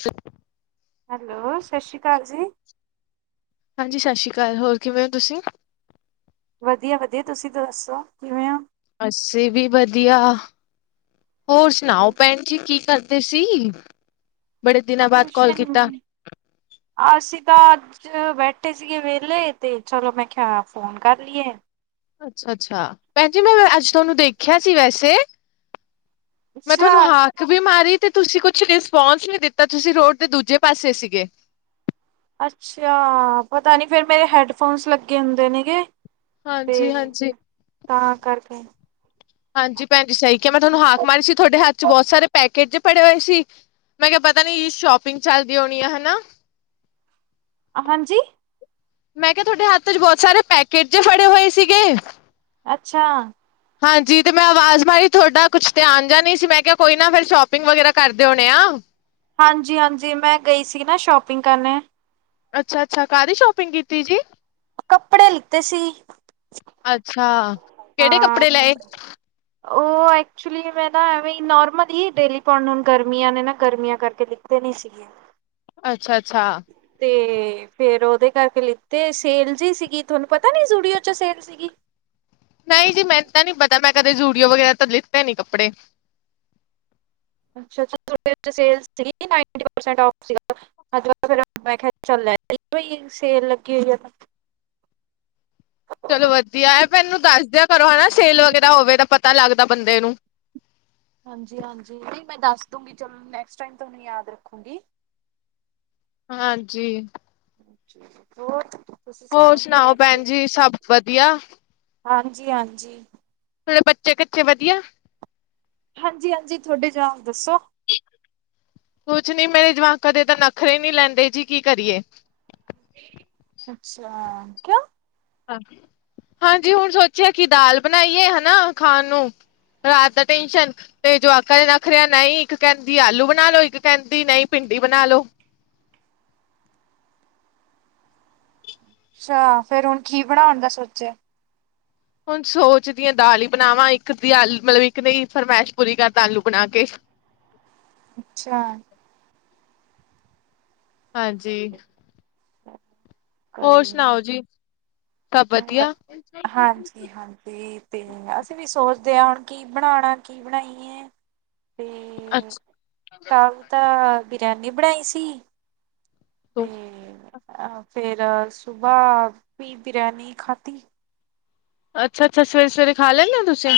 ਛ ਹੈਲੋ ਸਤਿ ਸ਼੍ਰੀ ਅਕਾਲ ਜੀ ਹਾਂਜੀ ਸਤਿ ਸ਼੍ਰੀ ਅਕਾਲ ਹੋਰ ਕਿਵੇਂ ਹੋ ਤੁਸੀਂ ਵਧੀਆ ਵਧੀਆ ਤੁਸੀਂ ਤਾਂ ਦੱਸੋ ਕਿਵੇਂ ਹੋ ਅਸੀਂ ਵੀ ਵਧੀਆ ਹੋਰ ਸੁਣਾਓ ਭੈਣ ਜੀ ਕੀ ਕਰਦੇ ਸੀ ਬੜੇ ਦਿਨਾਂ ਬਾਅਦ ਕਾਲ ਅਛਿਆ ਕੀਤਾ ਅਸੀਂ ਤਾਂ ਅੱਜ ਬੈਠੇ ਸੀਗੇ ਵਿਹਲੇ ਤੇ ਚਲੋ ਮੈਂ ਖਿਆ ਫੋਨ ਕਰ ਲਈਏ ਅੱਛਾ ਅੱਛਾ ਭੈਣ ਜੀ ਮੈਂ ਅੱਜ ਤੁਹਾਨੂੰ ਦੇਖਿਆ ਸੀ ਵੈਸੇ ਮੈਂ ਅੱਛਾ ਤੁਹਾਨੂੰ ਹਾ ਬੀਮਾਰੀ ਤੇ ਤੁਸੀਂ ਕੁਛ ਰਿਸਪੋਂਸ ਨਹੀਂ ਦਿੱਤਾ ਤੁਸੀਂ ਰੋਡ ਦੇ ਦੂਜੇ ਪਾਸੇ ਸੀਗੇ ਅੱਛਾ ਪਤਾ ਨਹੀਂ ਫਿਰ ਮੇਰੇ ਹੈਡਫੋਨਸ ਲੱਗੇ ਹੁੰਦੇ ਨੇਗੇ ਤੇ ਹਾਂਜੀ ਹਾਂਜੀ ਤਾਂ ਕਰਕੇ ਹਾਂਜੀ ਭੈਣਜੀ ਸਹੀ ਕਿਹਾ ਮੈਂ ਤੁਹਾਨੂੰ ਹਾਕ ਮਾਰੀ ਸੀ ਤੁਹਾਡੇ ਹੱਥ ਚ ਬਹੁਤ ਸਾਰੇ ਪੈਕੇਜ ਪੜੇ ਹੋਏ ਸੀ ਮੈਂ ਕਿਹਾ ਪਤਾ ਨੀ ਸ਼ੋਪਿੰਗ ਚੱਲਦੀ ਹੋਣੀ ਆ ਹਨਾ ਹਾਂਜੀ ਮੈਂ ਕਿਹਾ ਤੁਹਾਡੇ ਹੱਥ ਚ ਬਹੁਤ ਸਾਰੇ ਪੈਕੇਜ ਫੜੇ ਹੋਏ ਸੀਗੇ ਅੱਛਾ! ਹਾਂਜੀ ਤੇ ਮੈਂ ਆਵਾਜ਼ ਮਾਰੀ ਤੁਹਾਡਾ ਕੁਛ ਧਿਆਨ ਜਿਹਾ ਹੀ ਨਹੀਂ ਸੀ ਮੈਂ ਕਿਹਾ ਕੋਈ ਨਾ ਫਿਰ ਸ਼ੋਪਿੰਗ ਵਗ਼ੈਰਾ ਕਰਦੇ ਹੋਣੇ ਆ। ਹਾਂਜੀ ਹਾਂਜੀ ਮੈਂ ਗਈ ਸੀ ਨਾ ਸ਼ੋਪਿੰਗ ਕਰਨੇ। ਅੱਛਾ ਅੱਛਾ ਕਾਹ ਦੀ ਸ਼ੋਪਿੰਗ ਕੀਤੀ ਜੀ। ਕੱਪੜੇ ਲਿੱਤੇ ਸੀ ਅੱਛਾ ਕਿਹੜੇ ਹਾਂ ਕੱਪੜੇ ਲਏ ਉਹ ਐਕਚੁਲੀ ਮੈਂ ਨਾ ਐਵੇਂ ਨੋਰਮਲ ਹੀ ਡੇਲੀ ਪਨ ਹੁ ਗਰਮੀਆਂ ਨੇ ਨਾ ਗਰਮੀਆਂ ਕਰਕੇਖ ਦੇਣੀ ਸੀਗੇ ਅੱਛਾ ਅੱਛਾ ਤੇ ਫੇਿਰ ਉਹਦੇ ਕਰਕੇ ਲਿੱਤੇ ਸੇਲਜ਼ ਹੀ ਸੀਗੀ ਤੁਹਾਨੂੰ ਪਤਾ ਨੀ ਸੂਡੀਓ ਚ ਸੇਲ ਸੀਗੀ ਨਹੀਂ ਜੀ ਮੈਨੂੰ ਤਾਂ ਨਹੀਂੀ ਪਤਾ ਮੈਂ ਕਦੇ ਜੂਡੀਓ ਵਗੈਰਾ ਤਾਂ ਲਿੱਤੇ ਨੀ ਕੱਪੜੇ ਅੱਛੇ ਸੀ ਅਜ ਫ ਕਿਹਾ ਚੱਲੈ ਸੇਰ ਲੱਗੀ ਹੋਈ ਆ ਚਲੋ ਵਧੀਆ ਹੈ, ਮੈਨੂੰ ਦੱਸ ਦਿਆਂ ਕਰੋ ਹੈ ਨਾ ਸੇਲ ਵਗੈਰਾ ਹੋਵੇ ਤਾਂ ਪਤਾ ਲੱਗਦਾ। ਤਾਂ ਬੰਦੇ ਨੂੰ ਹਾਂਜੀ, ਹਾਂਜੀ । ਹਾਂਜੀ। ਬਹੁਤ। ਹੋਰ ਸੁਣਾਓ ਭੈਣ ਜੀ ਸਭ ਵਧੀਆ? ਹਾਂਜੀ ਹਾਂਜੀ। ਤੁਹਾਡੇ ਬੱਚੇ ਕੱਚੇ ਵਧੀਆ‌? ਹਾਂਜੀ, ਹਾਂਜੀ ਤੁਹਾਡੇ ਜੁਆਕ ਦੱਸੋ? ਕੁਛ ਨੀ ਮੇਰੇ ਜਵਾਕਾਂ ਦੇ ਤਾਂ ਨਖਰੇ ਹੀ ਨੀ ਲਹਿੰਦੇ ਜੀ ਕੀ ਕਰੀਏ? ਅੱਛਾ ਕਿਉ? ਹਾਂਜੀ ਹੁਣ ਸੋਚਿਆ, ਕਿ ਦਾਲ ਬਣਾਈਏ ਹੈ ਨਾ ਖਾਣ ਨੂੰ। ਰਾਤ ਦਾ ਟੈਨਸ਼ਨ। ਤੇ ਜਵਾਕਾਂ ਦੇ ਨਖਰੇ ਆ ਨਹੀਂ ਇੱਕ ਕਹਿੰਦੀ ਆਲੂ ਬਣਾ ਲਓ ਨਹੀਂ ਇੱਕ ਕਹਿੰਦੀ ਭਿੰਡੀ ਬਣਾ ਲਓ। ਅੱਛਾ ਫੇਰ ਹੁਣ ਕੀ ਬਣਾਉਣ ਦਾ ਸੋਚਿਆ? ਹੁਣ ਸੋਚ ਦੀ ਆ ਦਾਲ ਹੀ ਬਣਾਵਾਂ ਇੱਕ ਦੀ ਆਲੂ ਮਤਲਬ ਇੱਕ ਦੀ ਫਰਮਾਇਸ਼ ਪੂਰੀ ਕਰ ਦਾ ਆਲੂ ਬਣਾ ਕੇ। ਅੱਛਾ। ਹਾਂਜੀ ਹ ਹੋਰ ਗਈ ਨਹੀਂ ਸੁਣਾਓ ਜੀ ਸਭ ਵਧੀਆ ਹਾਂਜੀ ਹਾਂਜੀ। ਤੇ ਅਸੀਂ ਵੀ ਸੋਚਦੇ ਹਾਂ ਹੁਣ ਕੀ ਬਣਾਉਣਾ ਕੀ ਬਣਾਈਏ ਤੇ। ਅੱਛਾ। ਕੱਲ ਤਾਂ ਬਰਿਆਨੀ ਬਣਾਈ ਸੀ। ਹ ਫਿਰ ਸੁਬਾਹ ਵੀ ਬਰਿਆਨੀ ਖਾਧੀ। ਅੱਛਾ ਅੱਛਾ ਸਵੇਰੇ ਸਵੇਰੇ ਖਾ ਲੈਂਦੇ ਹੋ ਤੁਸੀਂ?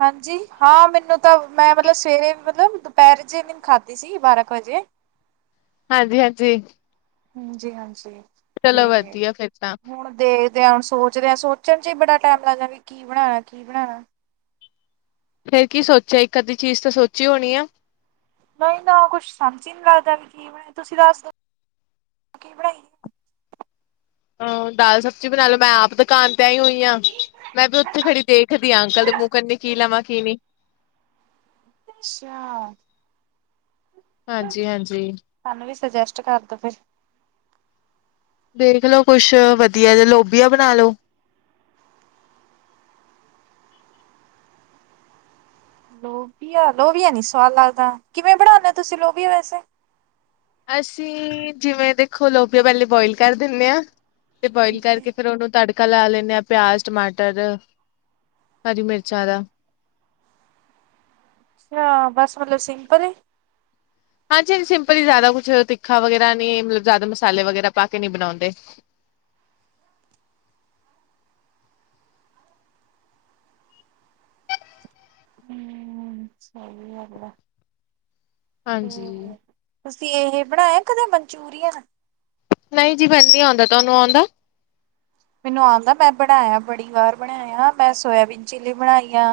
ਹਾਂਜੀ, ਹਾਂ ਮੈਨੂੰ ਤਾਂ ਮੈਂ ਮਤਲਬ ਸਵੇਰੇ ਮਤਲਬ ਦੁਪਹਿਰ ਜੇਹੇ ਵੀ ਖਾਧੀ। ਜੀ ਬਾਰਾਂ ਕੁ ਵਜੇ। ਹਾਂਜੀ ਹਾਂਜੀ। ਹਾਂਜੀ ਹਾਂਜੀ ਚਲੋ ਤੇ ਵਧੀਆ ਫਿਰ ਤਾਂ ਹੁਣ ਦੇ। ਹੁਣ ਸੋਚਦੇ ਆ ਸੋਚਣ ਚ ਹੀ ਬੜਾ ਟਾਈਮ ਲੱਗਦਾ ਵੀ ਕੀ ਬਣਾਉਣਾ ਕੀ ਬਣਾਉਣਾ। ਫੇਰ ਕੀ ਸੋਚਿਆ ਇੱਕ ਅੱਧੀ ਚੀਜ਼ ਤਾਂ ਸੋਚੀ ਹੋਣੀ ਆ? ਨਹੀ ਤਾਂ ਕੁਛ ਸਮਝ ਹੀ ਨੀ ਲੱਗਦਾ ਵੀ ਕੀ ਬਣਾਈਏ ਤੁਸੀਂ ਦੱਸ ਦਿਉ ਕੀ ਬਣਾਈਏ। ਹ ਦਾਲ ਸਬਜ਼ੀ ਬਣਾ ਲਉ ਮੈਂ ਆਪ ਤਾਂ ਦੁਕਾਨ ਤੇ ਆਈ ਹੀ ਹੋਈ ਆ ਮੈਂ ਵੀ ਉੱਥੇ ਖੜੀ ਦੇਖਦੀ ਆ ਅੰਕਲ ਦੇ ਮੂੰਹ ਕਨੀ ਕੀ ਲਵਾਂ ਕੀ ਨਹੀਂ। ਅੱਛਾ। ਹਾਂਜੀ ਹਾਂਜੀ। ਸਾਨੂੰ ਵੀ ਸੁਜੈਸਟ ਕਰਦੋ ਫਿਰ? ਦੇਖ ਲੋ, ਕੁਛ, ਵਧੀਆ ਜਿਹਾ, ਲੋਭੀਆ ਬਣਾ ਲਉ। ਲੋਬੀਆ ਲੋਬੀਆ ਨੀ ਸਵਾਦ ਲੱਗਦਾ ਕਿਵੇਂ ਬਣਾਉਦੇ ਹੋ ਤੁਸੀਂ ਲੋਬੀਆ ਵੈਸੇ? ਅਸੀਂ, ਜਿਵੇਂ ਦੇਖੋ, ਲੋਬੀਆ ਪਹਿਲੇ ਬੋਇਲ ਕਰ ਦਿੰਦੇ ਹਾਂ ਤੇ ਬੋਇਲ ਕਰਕੇ। ਫਿਰ ਉਹਨੂੰ ਤੜਕਾ ਲਾ ਲੈਂਦੇ ਹਾਂ ਪਿਆਜ਼ ਟਮਾਟਰ ਹਰੀ ਮਿਰਚਾਂ ਦਾ। ਅੱਛਾ, ਬਸ ਮਤਲਬ ਸਿੰਪਲ ਹੀ। ਹਾਂਜੀ, ਹਾਂਜੀ ਸਿੰਪਲੀ ਹੀ ਜਿਆਦਾ ਕੁਛ ਤਿੱਖਾ ਵਗੈਰਾ ਨੀ ਮਤਲਬ ਜ਼ਿਆਦਾ ਮਸਾਲੇ ਵਗੈਰਾ ਪਾ ਕੇ ਨਹੀਂ ਬਣਾਉਂਦੇ। ਹੂੰ ਸਹੀ ਗੱਲ ਆ। ਤੇ ਹਾਂਜੀ। ਤੁਸੀਂ, ਇਹ ਬਣਾਇਆ ਕਦੇ ਮਨਚੂਰੀਅਨ? ਨਹੀਂ ਜੀ ਮੈਨੂੰ ਨੀ ਆਉਂਦਾ ਤੁਹਾਨੂੰ ਆਉਂਦਾ। ਮੈਨੂੰ ਆਉਂਦਾ ਮੈਂ ਬਣਾਇਆ ਬੜੀ ਵਾਰ ਬਣਾਇਆ ਮੈਂ ਸੋਇਬੀਨ ਚਿੱਲੀ ਬਣਾਈ ਆ।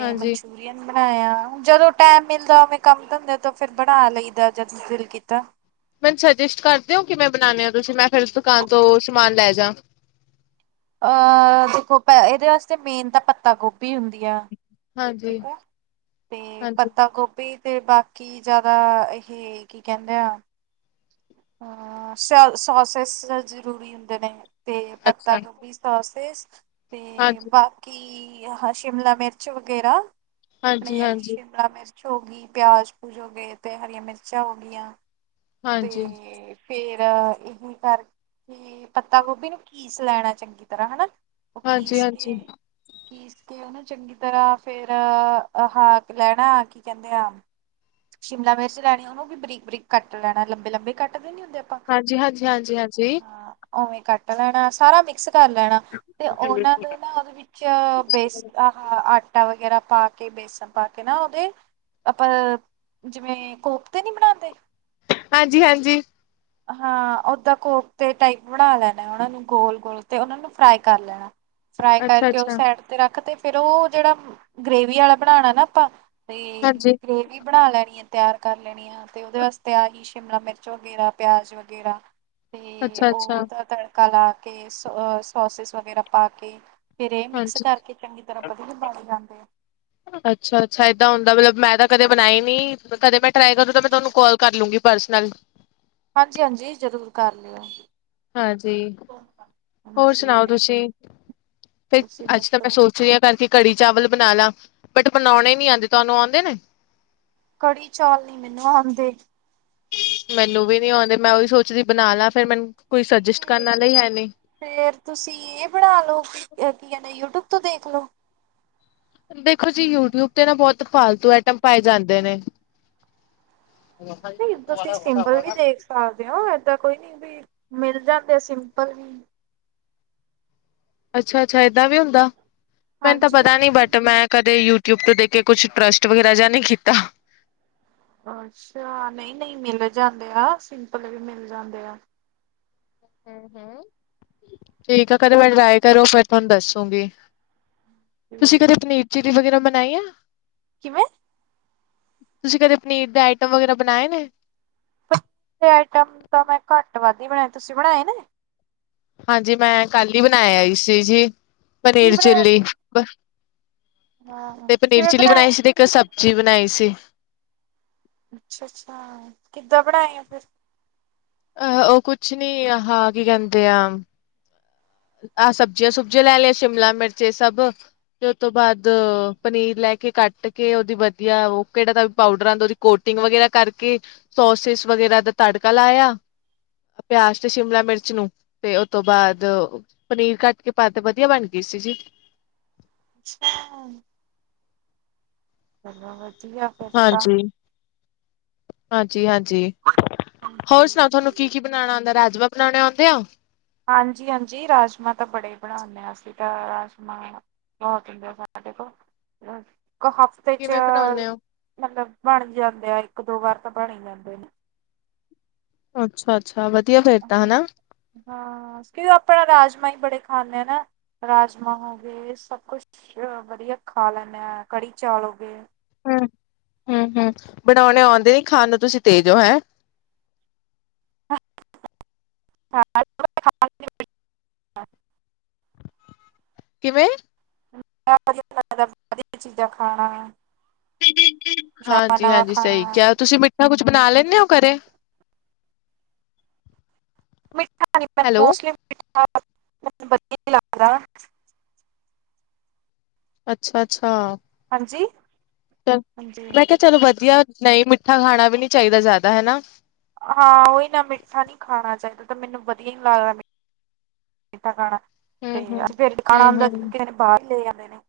ਹਾਂਜੀ। ਬਣਾਇਆ ਜਦੋਂ ਟੈਮ ਮਿਲਦਾ ਓਵੇਂ ਕੰਮ ਧੰਦੇ ਤੋਂ ਫਿਰ ਬਣਾ ਲਈਦਾ ਜਦ ਦਿਲ ਕੀਤਾ। ਸੂਜੈਸਟ ਕਰਦੇ ਓ ਕਿਵੇਂ ਬਣਾਣੇ ਓ ਤੁਸੀਂ ਮੈਂ ਫਿਰ ਦੁਕਾਨ ਤੋਂ ਸਮਾਨ ਲੈ ਜਾ। ਅਹ ਦੇਖੋ ਪ ਇਹਦੇ ਵਾਸਤੇ ਮੇਨ ਤਾਂ ਪੱਤਾ ਗੋਭੀ ਹੁੰਦੀ ਆ। ਹਾਂਜੀ, ਠੀਕ ਐ ਤੇ ਹਾਂਜੀ, ਪੱਤਾ ਗੋ ਤੇ ਬਾਕੀ ਜ਼ਿਆਦਾ ਇਹ ਕੀ ਕਹਿੰਦੇ ਆ ਅ ਸੋਸਿਸ ਜ਼ਰੂਰੀ ਹੁੰਦੇ ਨੇ ਤੇ ਪੱਤਾ ਅੱਛਾ, ਗੋਭੀ [unintelligible] ਤੇ, ਹਾਂਜੀ, ਬਾਕੀ ਹਾਂ ਸ਼ਿਮਲਾ ਮਿਰਚ ਵਗੈਰਾ ਹਾਂਜੀ, ਆਪਣੇ ਹਾਂਜੀ, ਸ਼ਿਮਲਾ ਮਿਰਚ। ਹੋ ਗਈ ਪਿਆਜ ਪੂਜ ਹੋ ਗਏ ਤੇ ਹਰੀਆਂ ਮਿਰਚਾਂ ਹੋ ਗਈਆਂ ਤੇ ਹਾਂਜੀ। ਫੇਰ ਇਹੀ ਕਰਕੇ ਤੇ ਪੱਤਾ ਗੋਭੀ ਨੂੰ ਕੀਸ ਲੈਣਾ ਚੰਗੀ ਤਰ੍ਹਾਂ ਹਨਾ ਓ ਹਾਂਜੀ, ਕੀਸ ਕੇ ਹਾਂਜੀ, [inaudible] ਚੰਗੀ ਤਰ੍ਹਾਂ ਫੇਰ ਆ ਹਾਂ ਲੈਣਾ ਕੀ ਕਹਿੰਦੇ ਆ। ਸ਼ਿਮਲਾ ਮਿਰਚ ਲੈਣੀ ਉਹਨੂੰ ਵੀ ਬਰੀਕ ਬਰੀਕ ਕੱਟ ਲੈਣਾ ਲੰਬੇ ਲੰਬੇ ਕੱਟਦੇ ਨੀ ਹੁੰਦੇ। ਆਪਾਂ ਹਾਂਜੀ-ਹਾਂਜੀ, ਹਾਂਜੀ-ਹਾਂਜੀ ਹਾਂ ਉਵੇਂ ਕੱਟ ਲੈਣਾ ਸਾਰਾ ਮਿਕਸ ਕਰ ਲੈਣਾ ਤੇ ਉਹਨਾਂ ਦੇ ਨਾ ਉਹਦੇ ਵਿੱਚ। ਚ ਬੇਸ ਆ ਆਟਾ ਵਗੈਰਾ ਪਾ ਕੇ ਬੇਸਨ ਪਾ ਕੇ ਨਾ ਉਹਦੇ ਆਪਾਂ ਜਿਵੇਂ ਕੋਫਤੇ ਨੀ ਬਣਾਉਦੇ। ਹਾਂਜੀ ਹਾਂਜੀ, ਹਾਂ, ਓਦਾਂ ਕੋਪਤੇ ਟਾਈਪ ਬਣਾ ਲੈਣਾ ਉਹਨਾ ਨੂੰ ਗੋਲ ਗੋਲ ਤੇ ਉਹਨਾਂ ਨੂੰ ਫਰਾਈ ਕਰ ਲੈਣਾ। ਫਰਾਈ ਅੱਛਾ, ਕਰਕੇ ਉਹ ਅੱਛਾ, ਸਾਈਡ ਤੇ ਰੱਖ ਤੇ ਫੇਰ ਉਹ ਜਿਹੜਾ ਗ੍ਰੇਵੀ ਆਲਾ ਬਣਾਉਣਾ ਨਾ ਆਪਾਂ। ਤੇ ਹਾਂਜੀ, ਗ੍ਰੇਵੀ ਬਣਾ ਲੈਣੀ ਐ ਤਿਆਰ ਕਰ ਲੈਣੀ ਆ ਅਤੇ ਉਹਦੇ ਵਾਸਤੇ ਆ ਹੀ ਸ਼ਿਮਲਾ ਮਿਰਚ ਵਗੈਰਾ। ਪਿਆਜ ਵਗੈਰਾ ਤੇ ਅੱਛਾ, ਅੱਛਾ, ਉਹਦਾ ਤੜ ਕਾ ਲਾ ਕੇ ਸ ਸੋਸਿਸ ਵਗੈਰਾ ਪਾ ਕੇ ਫੇਰ ਇਹ ਮਿਕਸ ਹਾਂਜੀ। ਕਰਕੇ। ਚੰਗੀ ਤਰ੍ਹਾਂ [unintelligible] ਜਾਂਦੇ ਆ ਅੱਛਾ ਅੱਛਾ, ਏਦਾਂ ਹੁੰਦਾ ਮਤਲਬ ਮੈਂ ਤਾਂ ਕਦੇ ਬਣਾਈ ਨੀ। ਕਦੇ ਮੈਂ ਟਰਾਈ ਕਰੂੰ ਤਾਂ ਮੈਂ ਤੁਹਾਨੂੰ ਕਾਲ ਕਰ ਲੂੰਗੀ ਪਰਸਨਲ। ਹਾਂਜੀ-ਹਾਂਜੀ, ਜ਼ਰੂਰ ਕਰ ਲਓ। ਹਾਂਜੀ, ਹੋਰ ਸੁਣਾਓ ਤੁਸੀਂ ਫਿਰ ਤੁਸੀਂ ਅੱਜ ਤਾਂ ਦੱਸੋ ਮੈਂ ਸੋਚ ਰਹੀ ਹਾਂ ਕਰਕੇ। ਕੜੀ ਚਾਵਲ ਬਣਾ ਲਾ ਬਟ ਬਣਾਉਣੇ ਨੀ ਆਉਂਦੇ ਤੁਹਾਨੂੰ ਆਉਂਦੇ ਨੇ। ਕੜੀ ਚੌਲ ਨੀ ਮੈਨੂੰ ਆਉਂਦੇ। ਮੈਨੂੰ ਵੀ ਨਹੀਂ ਆਉਂਦੇ ਮੈਂ ਉਹੀ ਸੋਚਦੀ ਬਣਾ ਲਾ ਫੇਰ ਮੈਨੂੰ ਕੋਈ ਸੂਜੈਸਟ ਤੇ ਕਰਨ ਆਲਾ ਹੀ ਹੈਨੀ। ਫੇਰ ਤੁਸੀਂ ਇਹ ਬਣਾ ਲੋ ਕੀ ਕਹਿੰਦੇ ਯੂਟਿਊਬ ਤੋਂ ਦੇਖ ਲੋ। ਦੇਖੋ ਜੀ ਯੂਟਿਊਬ ਤੇ ਨਾ ਬੋਤ ਫਾਲਤੂ ਆਈਟਮ ਪਾਏ ਜਾਂਦੇ ਨੇ। [unintelligible] ਪਾ ਦਿਓ ਏਦਾਂ ਕੋਈ ਨੀ ਵੀ, ਮਿਲ ਜਾਂਦੇ ਆ ਸਿੰਪਲ ਵੀ। [inaudible] ਯੂਟੀਊਬ ਹਾਂਜੀ ਹਾਂਜੀ। ਤੇ ਦੇਖ ਕੇ ਕੁਛ ਟਰੱਸਟ ਵਗੈਰਾ ਜਾ ਨਈ ਕੀਤਾ। ਅੱਛਾ, ਨਈ, ਨਈ ਮਿਲ ਜਾਂਦੇ ਆ, ਸਿੰਪਲ ਵੀ ਮਿਲ ਜਾਂਦੇ ਆ। ਹੂੰ, ਹੂੰ ਠੀਕ ਆ ਕਦੇ ਮੈਂ ਟਰਾਏ ਕਰੂੰ ਫੇਰ ਤੁਹਾਨੂੰ ਦੱਸੂਂਗੀ। ਤੁਸੀਂ ਕਦੇ ਪਨੀਰ, ਚਿਲੀ ਵਗੇਰਾ ਬਨਾਈ ਆ? ਕਿਵੇਂ? ਤੁਸੀਂ ਕਦੇ ਪਨੀਰ ਦੇ ਆਈਟਮ ਵਗੈਰਾ ਬਨਾਏ ਨੇ? ਆਈਟਮ ਤਾਂ ਮੈਂ ਘੱਟ-ਵੱਧ ਈ ਬਣਾਏ, ਤੁਸੀਂ ਬਣਾਏ ਨੇ? ਹਾਂਜੀ, ਮੈਂ ਕੱਲ ਈ ਬਨਾ ਆਈ ਸੀ ਜੀ। ਕੀ ਪਨੀਰ, ਬਣਾਇਆ ਚਿੱਲੀ ਸੀ? ਬ, ਹਾਂ ਤੇ ਪਨੀਰ, ਕਿਵੇਂ ਚਿੱਲੀ ਬਣਾਈ ਬਣਾਇਆ? ਸੀ ਤੇ ਇੱਕ ਸਬਜੀ ਬਨਾਈ ਸੀ। ਅੱਛਾ ਅੱਛਾ ਕਿੱਦਾਂ ਪੜਾਏ ਆ ਫਿਰ ਅਹ ਉਹ ਕੁਛ ਨੀ ਆ ਹਾਂ ਕੀ ਕਹਿੰਦੇ ਆ ਆਹ ਸਬਜ਼ੀਆਂ ਸੁਬਜ਼ੀਆਂ ਲੈ ਲਈਆਂ ਸ਼ਿਮਲਾ ਮਿਰਚ ਸਭ ਤੇ ਉਹ ਤੋਂ ਬਾਅਦ ਪਨੀਰ ਲੈ ਕੇ ਕੱਟ ਕੇ ਉਹਦੀ ਵਧੀਆ ਉਹ ਕਿਹੜਾ ਦਾ ਵੀ ਪਾਊਡਰ ਆਉਂਦਾ ਉਹਦੀ ਕੋਟਿੰਗ ਵਗੈਰਾ ਕਰਕੇ ਸੋਸਿਸ ਵਗੈਰਾ ਦਾ ਤੜਕਾ ਲਾਇਆ ਪਿਆਜ ਤੇ ਸ਼ਿਮਲਾ ਮਿਰਚ ਨੂੰ ਤੇ ਉਹ ਤੋਂ ਬਾਅਦ ਪਨੀਰ ਕੱਟ ਕੇ ਪਾ ਤਾ ਵਧੀਆ ਬਨ ਗਈ ਸੀ ਜੀ [unintelligible] [unintelligible] ਵਦੀਆ। [inaudible] ਹਾਂਜੀ, ਹਾਂਜੀ, ਹਾਂਜੀ ਹੋਰ ਸਣਾਓ ਥੋਨੂੰ ਕੀ, ਕੀ ਬਨਾਣਾ ਆਂਦਾ? ਰਾਜਮਾਂ ਬਨਾਣੇ ਆਉਂਦੇ ਆ? ਹਾਂਜੀ, ਹਾਂਜੀ ਰਾਜਮਾ ਤਾਂ ਬੜੇ ਈ ਬਣਾਓਨੇ ਆਂ ਅਸੀਂ ਤਾਂ ਰਾਜਮਾ। ਬੋਤ ਹੁੰਦੇ ਆ ਸਾਡੇ ਕੋਲ [unintelligible] ਕਿਵੇਂ ਚੌਲ਼ ਬਣਾਉਣੇ ਹੋ? ਮਤਲਬ ਬਣ ਜਾਂਦੇ ਆ, ਇੱਕ ਦੋ ਵਾਰ ਤਾਂ ਬਣ ਈ ਜਾਂਦੇ ਨੇ। ਅੱਛਾ, ਅੱਛਾ ਵਧੀਆ ਫੇਰ ਤਾ ਹਨਾ। ਹਾਂਜੀ ਹਾਂ, ਕਿਓ ਆਪਾਂ ਰਾਜਮਾਂ ਈ ਬੜੇ ਖਾਂਨੇ ਆ ਨਾ, ਰਾਜਮਾਂ ਹਾ। ਸਬ ਕੁਸ਼ ਵਧੀਆ ਖਾ ਲੈਂਨੇ ਆ, ਕੜੀ ਚੌਲ ਹੋਗੇ। ਹੂੰ, ਹੂੰ, ਹੂੰ ਬਣਾਓਣੇ ਆਓਂਦੇ ਨੀ, ਖਾਣ ਨੂੰ ਤੁਸੀਂ ਤੇਜ ਹੋ ਹੈਂ। [unintelligible] ਕਿਵੇਂ? [unintelligible] ਵਦੀਆ ਚੀਜਾ ਖਾਣਾ। [inaudible] ਨਵਾਂ ਹਾਂਜੀ, ਨਵਾਂ ਹਾਂਜੀ ਸਹੀ ਖਾਣਾ ਕਿਹਾ ਤੁਸੀਂ ਮਿੱਠਾ ਕੁੱਛ ਬਨਾ ਲੈਂਨੇ ਓ ਘਰੇ? ਹੈਲੋ [unintelligible] [inaudible] ਅੱਛਾ, ਅੱਛਾ। ਹਾਂਜੀ? ਚ ਹਾਂਜੀ। ਮੈਂ ਕਿਆ ਚਲੋ ਵਧੀਆ, ਨਈ ਮਿੱਠਾ ਖਾਣਾ ਵੀ ਨੀ ਚਾਹੀਦਾ ਜਿਆਦਾ ਹੈਨਾ। ਹਾਂ, ਓਈ ਤਾ ਮਿੱਠਾ ਨੀ ਖਾਣਾ ਚਾਈਦਾ ਤੇ ਮੈਨੂੰ ਬਦੀਆ ਨੀ ਲਾਗਦਾ ਮਿ ਠਾ, ਖਾਣਾ ਤੇ ਹੂੰ-ਹੂੰ, [unintelligible] ਹੂੰ-ਹੂੰ ਕਿਸੇ ਨੇ ਬਾਰ ਲੈ ਆਂਦੇ ਨੇ। [inaudible]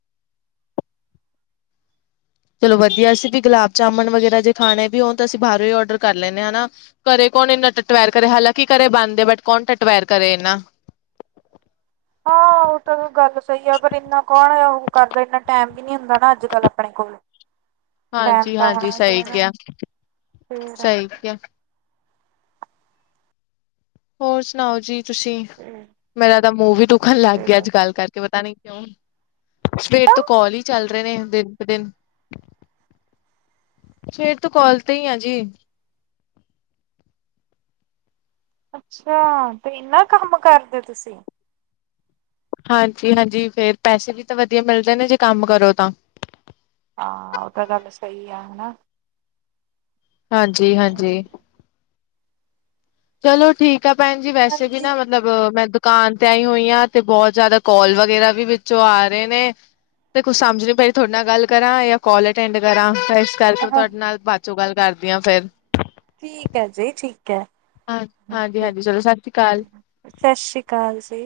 ਚਲੋ ਵਧੀਆ ਅਸੀਂ ਬੀ ਗੁਲਾਬ ਜਾਮਣ ਵਗੈਰਾ ਜੇ ਖਾਣੇ ਵੀ ਹੋਣ, ਤਾਂ ਅਸੀਂ ਬਾਹਰੋਂ ਈ ਓਡਰ ਕਰ ਲੈਨੇ ਆਂ ਨਾ। ਘਰੇ ਕੋਨ ਏਨਾ ਟਟਵੈਰ ਕਰੇ ਹਾਲਾਂਕਿ ਘਰੇ ਬਨਦੇ, ਬਟ ਕੌਨ ਟਟਵੈਰ ਕਰੇ ਐਨਾਂ। [inaudible] [inaudible] [inaudible] ਓਹ ਗੱਲ ਸਹੀ ਆ ਪਰ ਇੰਨਾ ਕੌਣ ਓ ਕਰਦਾ ਇੰਨਾ ਟੈਮ ਵੀ ਨਹੀ ਹੁੰਦਾ ਨਾ, ਅੱਜ-ਕੱਲ ਆਪਣੇ ਕੋਲ। ਟੈਮ ਤਾਂ ਹਾਂਜੀ-ਹਾਂਜੀ ਹੋਣਾ ਚਾਹੀਦਾ ਫੇਰ। ਠੀਕ ਏ। ਹੋਰ ਸੁਨਾਓ ਜੀ ਤੁਸੀਂ? ਮੇਰਾ ਤਾਂ ਮੂੰਹ ਵੀ ਦੁਖਨ ਲੱਗ ਗਿਆ ਅੱਜ ਗੱਲ ਕਰਕੇ ਪਤਾ ਨੀ ਸਵੇਰ ਤੋਂ ਕਾੱਲ ਹੀ ਚੱਲ ਰਹੇ ਨੇ ਦਿਨ ਬ ਦਿਨ। ਸਵੇਰ ਤੋਂ ਕਾਲ ਤੇ ਹੀ ਆ ਜੀ। ਅੱਛਾ ਤੇ ਇੰਨਾ ਕੰਮ ਕਰਦੇ ਤੁਸੀਂ। ਹਾਂਜੀ ਹਾਂਜੀ ਫੇਰ ਪੈਸੇ ਵੀ ਤਾਂ ਵਧੀਆ ਮਿਲਦੇ ਨੇ ਜੇ ਕੰਮ ਕਰੋ ਤਾਂ। ਹਾਂ ਉਹ ਤਾਂ ਗੱਲ ਸਹੀ ਆ ਹੈਨਾ। ਹਾਂਜੀ ਹਾਂਜੀ। ਚਲੋ ਠੀਕ ਹੈ ਭੈਨ ਜੀ ਵੈਸੇ ਵੀ ਹਾਂਜੀ ਨਾ ਮਤਲਬ। ਮ ਮੈਂ ਦੁਕਾਨ ਤੇ ਆਈ ਹੋਈ ਹਾਂ ਤੇ ਬਹੁਤ ਜਿਆਦਾ ਕਾਲ ਵਗੈਰਾ ਵੀ ਵਿੱਚੋਂ ਆ ਰਹੇ ਨੇ। ਤੇ ਕੁਛ ਸਮਝ ਵੀ ਪਏ ਤੁਹਾਡੇ ਨਾਲ ਗੱਲ ਕਰਾਂ ਜਾਂ ਕਾਲ ਅਟੈਂਡ ਕਰਾਂ। ਕੱਲ ਤੋਂ ਹਾਂ ਤੁਹਾਡੇ ਨਾਲ ਬਾਅਦ ਚੋਂ ਗੱਲ ਕਰਦੀ ਹਾਂ ਫੇਰ। ਠੀਕ ਹੈ ਜੀ ਠੀਕ। ਹੈ। ਹਾਂ ਹਾਂਜੀ ਹਾਂਜੀ ਚਲੋ ਸਤ ਸ਼੍ਰੀ ਅਕਾਲ। ਸਤਿ ਸ੍ਰੀ ਅਕਾਲ ਜੀ।